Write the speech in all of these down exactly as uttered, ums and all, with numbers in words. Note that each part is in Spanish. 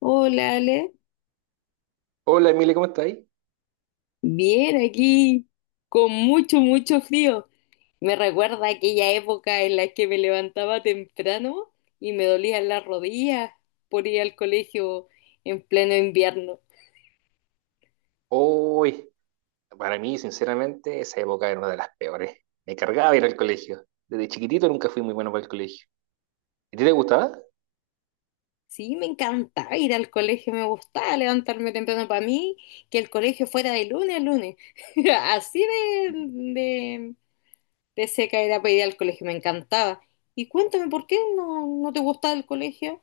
Hola, Ale. Hola Emilia, ¿cómo estáis? Bien, aquí con mucho, mucho frío. Me recuerda aquella época en la que me levantaba temprano y me dolían las rodillas por ir al colegio en pleno invierno. Hoy, para mí, sinceramente, esa época era una de las peores. Me cargaba ir al colegio. Desde chiquitito nunca fui muy bueno para el colegio. ¿A ti te gustaba? Sí, me encantaba ir al colegio, me gustaba levantarme temprano para mí, que el colegio fuera de lunes a lunes. Así de, de, de seca era para ir al colegio, me encantaba. Y cuéntame, ¿por qué no, no te gustaba el colegio?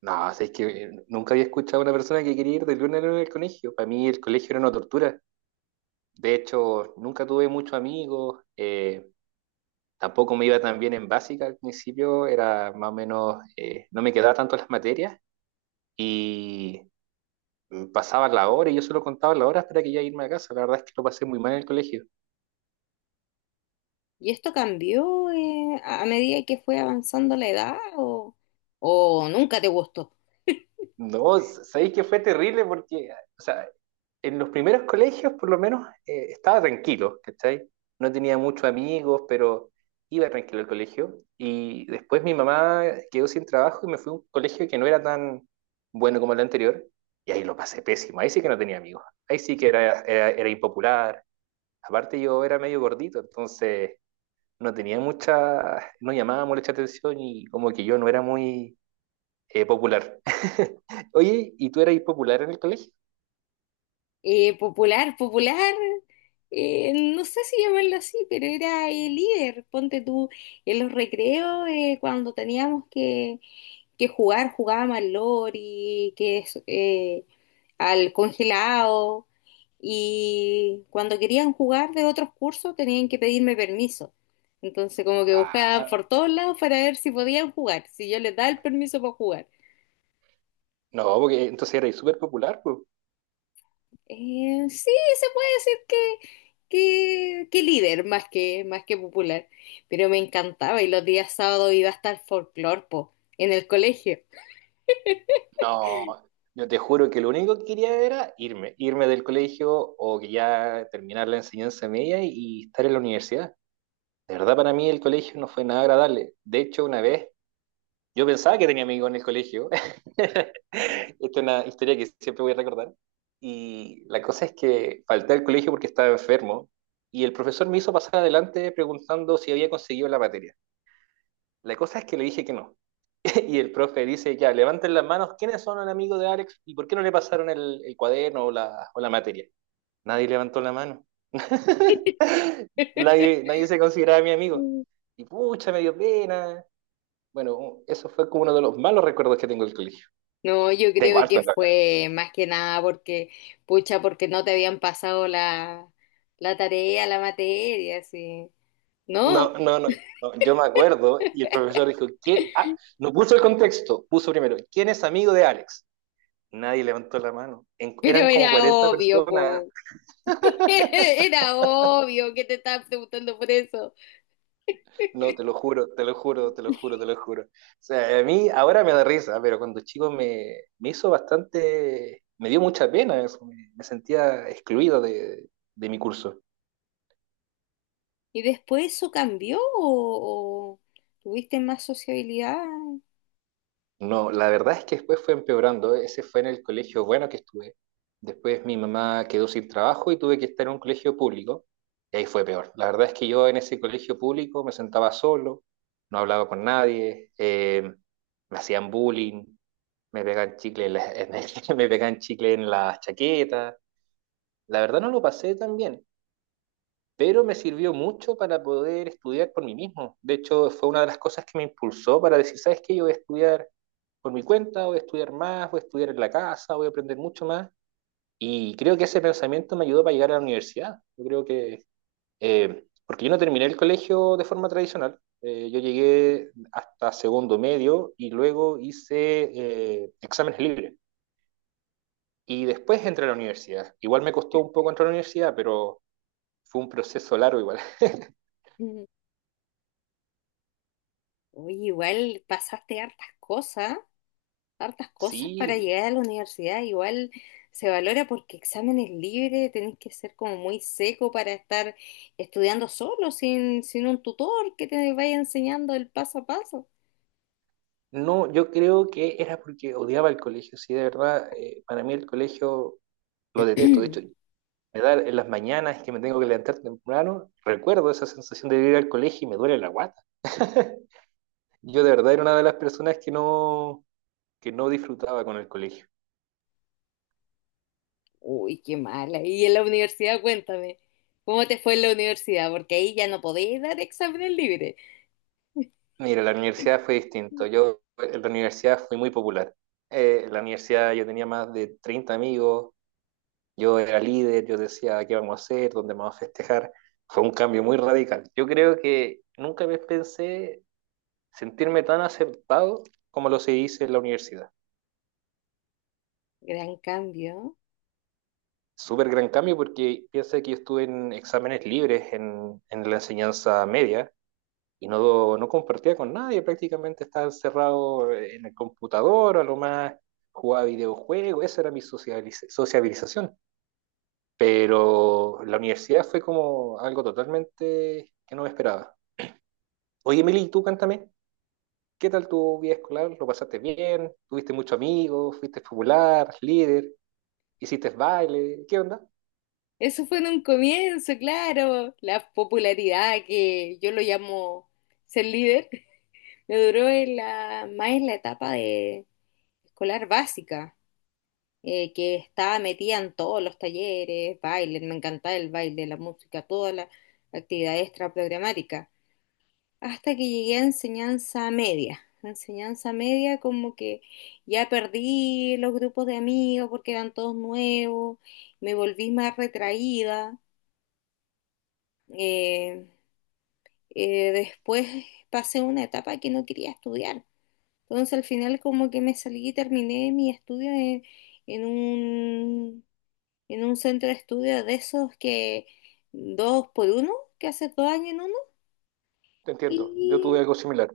No, o es que eh, nunca había escuchado a una persona que quería ir de lunes a lunes al colegio. Para mí el colegio era una tortura. De hecho, nunca tuve muchos amigos. Eh, tampoco me iba tan bien en básica al principio. Era más o menos, eh, no me quedaba tanto las materias. Y mm, pasaba la hora y yo solo contaba la hora hasta que ya irme a casa. La verdad es que lo pasé muy mal en el colegio. ¿Y esto cambió eh, a a medida que fue avanzando la edad o, o nunca te gustó? No, sabéis que fue terrible porque, o sea, en los primeros colegios por lo menos eh, estaba tranquilo, ¿cachai? No tenía muchos amigos, pero iba tranquilo al colegio. Y después mi mamá quedó sin trabajo y me fui a un colegio que no era tan bueno como el anterior. Y ahí lo pasé pésimo, ahí sí que no tenía amigos, ahí sí que era, era, era impopular. Aparte yo era medio gordito, entonces no tenía mucha, no llamaba mucha atención y como que yo no era muy eh, popular. Oye, ¿y tú eras popular en el colegio? Eh, popular, popular, eh, no sé si llamarlo así, pero era el líder. Ponte tú en los recreos eh, cuando teníamos que que jugar, jugábamos al lori, que es eh, al congelado, y cuando querían jugar de otros cursos tenían que pedirme permiso. Entonces como que Ah, buscaban por todos lados para ver si podían jugar, si yo les daba el permiso para jugar. no, porque entonces eras súper popular, pues. Eh, sí, se puede decir que, que, que líder más que, más que popular, pero me encantaba y los días sábados iba hasta el folclor, po, en el colegio. No, yo te juro que lo único que quería era irme, irme del colegio o que ya terminar la enseñanza media y estar en la universidad. De verdad, para mí el colegio no fue nada agradable. De hecho, una vez yo pensaba que tenía amigos en el colegio. Esta es una historia que siempre voy a recordar. Y la cosa es que falté al colegio porque estaba enfermo y el profesor me hizo pasar adelante preguntando si había conseguido la materia. La cosa es que le dije que no. Y el profe dice, ya, levanten las manos, ¿quiénes son el amigo de Alex y por qué no le pasaron el, el cuaderno o la, o la materia? Nadie levantó la mano. Nadie, nadie se consideraba mi amigo. Y pucha, me dio pena. Bueno, eso fue como uno de los malos recuerdos que tengo del colegio. No, yo Tengo creo harto que en la cara. fue más que nada porque, pucha, porque no te habían pasado la, la tarea, la materia, así. No, No, no, no, no, yo me acuerdo y el profesor dijo, ¿quién? Ah, no puso el contexto, puso primero, ¿quién es amigo de Alex? Nadie levantó la mano. En- eran pero como era cuarenta obvio, personas. po. Era obvio que te estaban preguntando por eso. No, te lo juro, te lo juro, te lo juro, te lo juro. O sea, a mí ahora me da risa, pero cuando chico me, me hizo bastante, me dio mucha pena eso. Me, me sentía excluido de, de mi curso. ¿Y después eso cambió o, o tuviste más sociabilidad? No, la verdad es que después fue empeorando. Ese fue en el colegio bueno que estuve. Después mi mamá quedó sin trabajo y tuve que estar en un colegio público. Y ahí fue peor. La verdad es que yo en ese colegio público me sentaba solo, no hablaba con nadie, eh, me hacían bullying, me pegaban chicle en la- en el- me pegaban chicle en la chaqueta. La verdad no lo pasé tan bien, pero me sirvió mucho para poder estudiar por mí mismo. De hecho, fue una de las cosas que me impulsó para decir, ¿sabes qué? Yo voy a estudiar por mi cuenta, voy a estudiar más, voy a estudiar en la casa, voy a aprender mucho más. Y creo que ese pensamiento me ayudó para llegar a la universidad. Yo creo que, eh, porque yo no terminé el colegio de forma tradicional, eh, yo llegué hasta segundo medio y luego hice eh, exámenes libres. Y después entré a la universidad. Igual me costó un poco entrar a la universidad, pero fue un proceso largo igual. Mm. Oye, igual pasaste hartas cosas. Hartas cosas para Sí, llegar a la universidad. Igual se valora porque exámenes libres, tenés que ser como muy seco para estar estudiando solo, sin, sin un tutor que te vaya enseñando el paso a paso. no, yo creo que era porque odiaba el colegio, sí, de verdad, eh, para mí el colegio lo detesto, de hecho, me da en las mañanas que me tengo que levantar temprano, recuerdo esa sensación de ir al colegio y me duele la guata. Yo de verdad era una de las personas que no, que no disfrutaba con el colegio. Uy, qué mala. Y en la universidad, cuéntame, ¿cómo te fue en la universidad? Porque ahí ya no podéis dar exámenes libres. Mira, la universidad fue distinto, yo en la universidad fui muy popular. Eh, en la universidad yo tenía más de treinta amigos. Yo era líder, yo decía qué vamos a hacer, dónde vamos a festejar. Fue un cambio muy radical. Yo creo que nunca me pensé sentirme tan aceptado como lo se hizo en la universidad. Gran cambio. Súper gran cambio porque piensa que yo estuve en exámenes libres en, en la enseñanza media y no, no compartía con nadie, prácticamente estaba encerrado en el computador, a lo más jugaba videojuegos, esa era mi socializ- sociabilización. Pero la universidad fue como algo totalmente que no me esperaba. Oye, Emily, ¿y tú cántame? ¿Qué tal tu vida escolar? ¿Lo pasaste bien? ¿Tuviste muchos amigos? ¿Fuiste popular? ¿Líder? ¿Hiciste baile? ¿Qué onda? Eso fue en un comienzo, claro. La popularidad que yo lo llamo ser líder. Me duró en la, más en la etapa de escolar básica, eh, que estaba metida en todos los talleres, baile, me encantaba el baile, la música, toda la actividad extra programática, hasta que llegué a enseñanza media. Enseñanza media como que ya perdí los grupos de amigos porque eran todos nuevos, me volví más retraída. eh, eh, Después pasé una etapa que no quería estudiar. Entonces al final como que me salí y terminé mi estudio en, en un, en un centro de estudio de esos que dos por uno, que hace dos años en uno. Te entiendo, yo tuve Y, algo similar.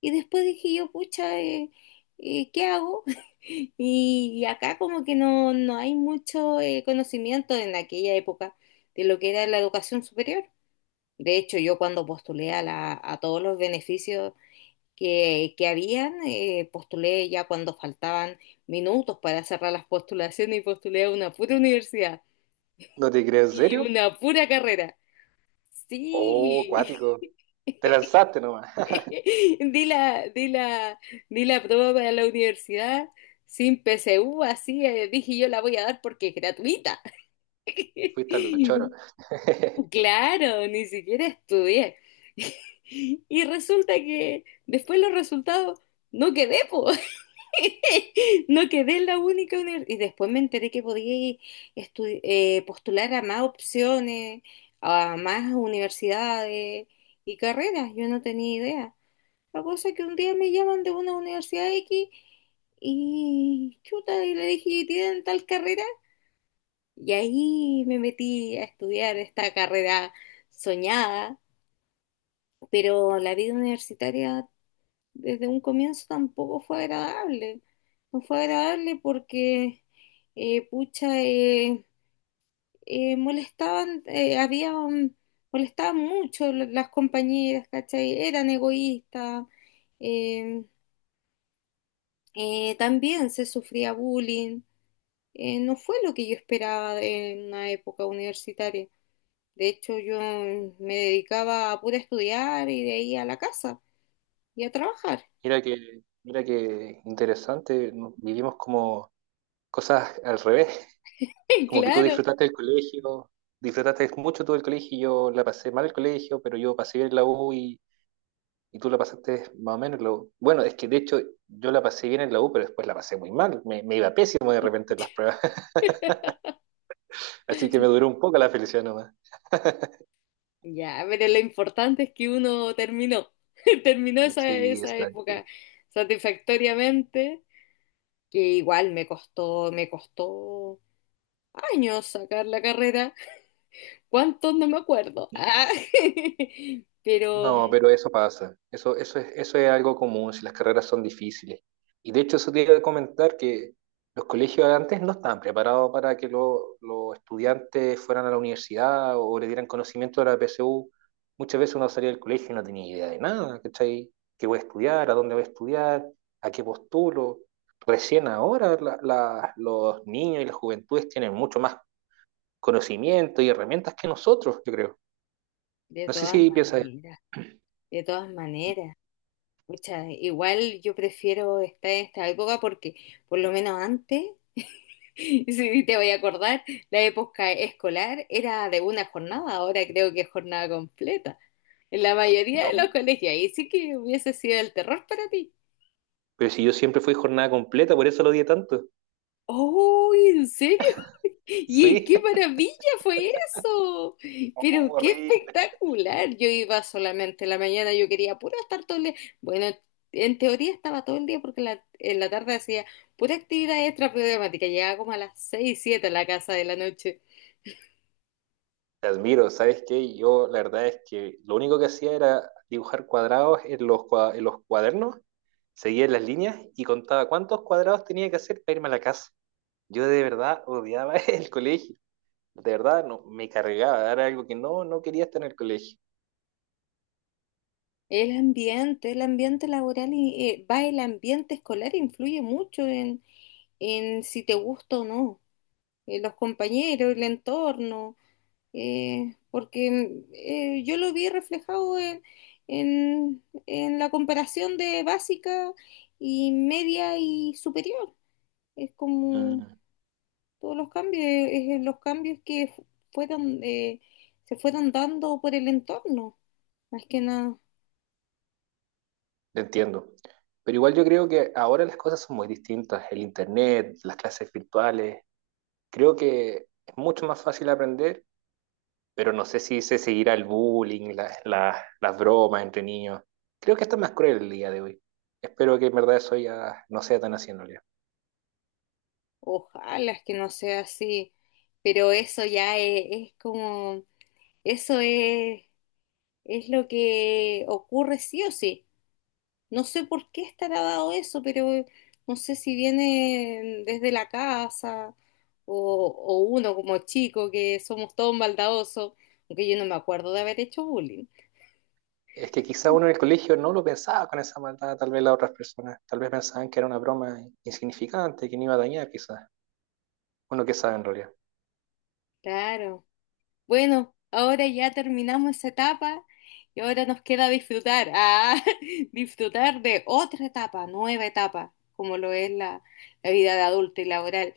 y después dije yo, pucha, eh, eh, ¿qué hago? Y, y acá como que no, no hay mucho eh, conocimiento en aquella época de lo que era la educación superior. De hecho, yo cuando postulé a, la, a todos los beneficios que, que habían, eh, postulé ya cuando faltaban minutos para cerrar las postulaciones y postulé a una pura universidad ¿No te crees en y serio? una pura carrera. Oh, Sí, cuático. Te lanzaste nomás. di la, di la, di la prueba para la universidad sin P S U, así eh, dije yo la voy a dar porque es gratuita. Fuiste a los choros. Claro, ni siquiera estudié. Y resulta que después los resultados no quedé, po. No quedé en la única universidad. Y después me enteré que podía estu- eh, postular a más opciones, a más universidades y carreras. Yo no tenía idea. La cosa es que un día me llaman de una universidad X y chuta, y le dije, ¿tienen tal carrera? Y ahí me metí a estudiar esta carrera soñada, pero la vida universitaria desde un comienzo tampoco fue agradable. No fue agradable porque, eh, pucha, eh, eh, molestaban, eh, había un- molestaban mucho la- las compañeras, ¿cachai? Eran egoístas, eh, eh, también se sufría bullying. Eh, no fue lo que yo esperaba de una época universitaria. De hecho, yo me dedicaba a pura estudiar y de ahí a la casa y a trabajar. Mira que, mira que interesante, ¿no? Vivimos como cosas al revés. Como que tú Claro. disfrutaste del colegio, disfrutaste mucho tú del colegio. Y yo la pasé mal el colegio, pero yo pasé bien la U. Y tú la pasaste más o menos en la U. Bueno, es que de hecho yo la pasé bien en la U, pero después la pasé muy mal. Me, me iba pésimo de repente en las pruebas. Así que me duró un poco la felicidad nomás. Ya, pero lo importante es que uno terminó, terminó esa, Sí, esa exacto. época satisfactoriamente, que igual me costó, me costó años sacar la carrera, cuántos no me acuerdo, ah, pero No, pero eso pasa. Eso, eso es, eso es algo común si las carreras son difíciles. Y de hecho, eso te iba a comentar que los colegios antes no estaban preparados para que lo- los estudiantes fueran a la universidad o le dieran conocimiento de la P S U. Muchas veces uno salía del colegio y no tenía idea de nada, ¿cachai? ¿Qué voy a estudiar? ¿A dónde voy a estudiar? ¿A qué postulo? Recién ahora la- la- los niños y las juventudes tienen mucho más conocimiento y herramientas que nosotros, yo creo. de No sé si todas piensas. maneras, de todas maneras, pucha, igual yo prefiero esta, esta época porque por lo menos antes sí, te voy a acordar, la época escolar era de una jornada, ahora creo que es jornada completa. En la mayoría de los No. colegios, ahí sí que hubiese sido el terror para ti. Pero si yo siempre fui jornada completa, por eso lo odié tanto. ¡Oh, en serio! ¡Y Sí, qué maravilla fue eso! oh, Pero qué horrible. espectacular. Yo iba solamente en la mañana, yo quería puro estar todo el día. Bueno, en teoría estaba todo el día porque en la, en la tarde hacía pura actividad extra programática. Llegaba como a las seis siete a la casa de la noche. Te admiro, ¿sabes qué? Yo la verdad es que lo único que hacía era dibujar cuadrados en los, cua- en los cuadernos, seguía las líneas y contaba cuántos cuadrados tenía que hacer para irme a la casa. Yo de verdad odiaba el colegio. De verdad, no, me cargaba. Era algo que no, no quería estar en el colegio. El ambiente, el ambiente laboral y eh, va el ambiente escolar influye mucho en, en si te gusta o no. Eh, los compañeros, el entorno, eh, porque mm, eh, yo lo vi reflejado en, en, en la comparación de básica y media y superior. Es como Mm, todos los cambios, eh, eh, los cambios que fu- fueron, eh, se fueron dando por el entorno, más que nada. te entiendo. Pero igual yo creo que ahora las cosas son muy distintas. El internet, las clases virtuales, creo que es mucho más fácil aprender, pero no sé si se seguirá el bullying, las, las, las bromas entre niños. Creo que está más cruel el día de hoy. Espero que en verdad eso ya no sea tan así en realidad. Ojalá es que no sea así, pero eso ya es, es como, eso es, es lo que ocurre sí o sí. No sé por qué estará dado eso, pero no sé si viene desde la casa o, o uno como chico, que somos todos maldadosos, aunque yo no me acuerdo de haber hecho bullying. Es que quizá uno en el colegio no lo pensaba con esa maldad, tal vez las otras personas, tal vez pensaban que era una broma insignificante, que no iba a dañar quizás. Uno que sabe en realidad. Claro. Bueno, ahora ya terminamos esa etapa y ahora nos queda disfrutar, ah, disfrutar de otra etapa, nueva etapa, como lo es la, la vida de adulto y laboral.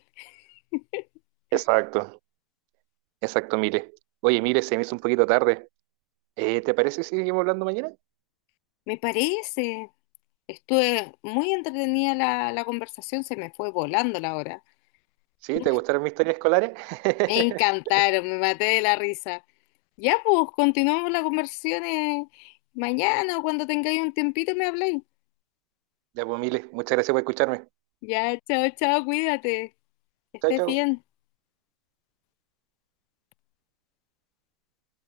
Exacto, exacto, Mire. Oye, Mire, se me hizo un poquito tarde. Eh, ¿te parece si seguimos hablando mañana? Me parece, estuve muy entretenida la, la conversación, se me fue volando la hora. ¿Sí? ¿Te gustaron mis historias escolares? Me encantaron, me maté de la risa. Ya pues, continuamos la conversación eh, mañana o cuando tengáis un tiempito me habléis. Ya, pues, Mire, muchas gracias por escucharme. Ya, chao, chao, cuídate, que Chao, estés chao. bien.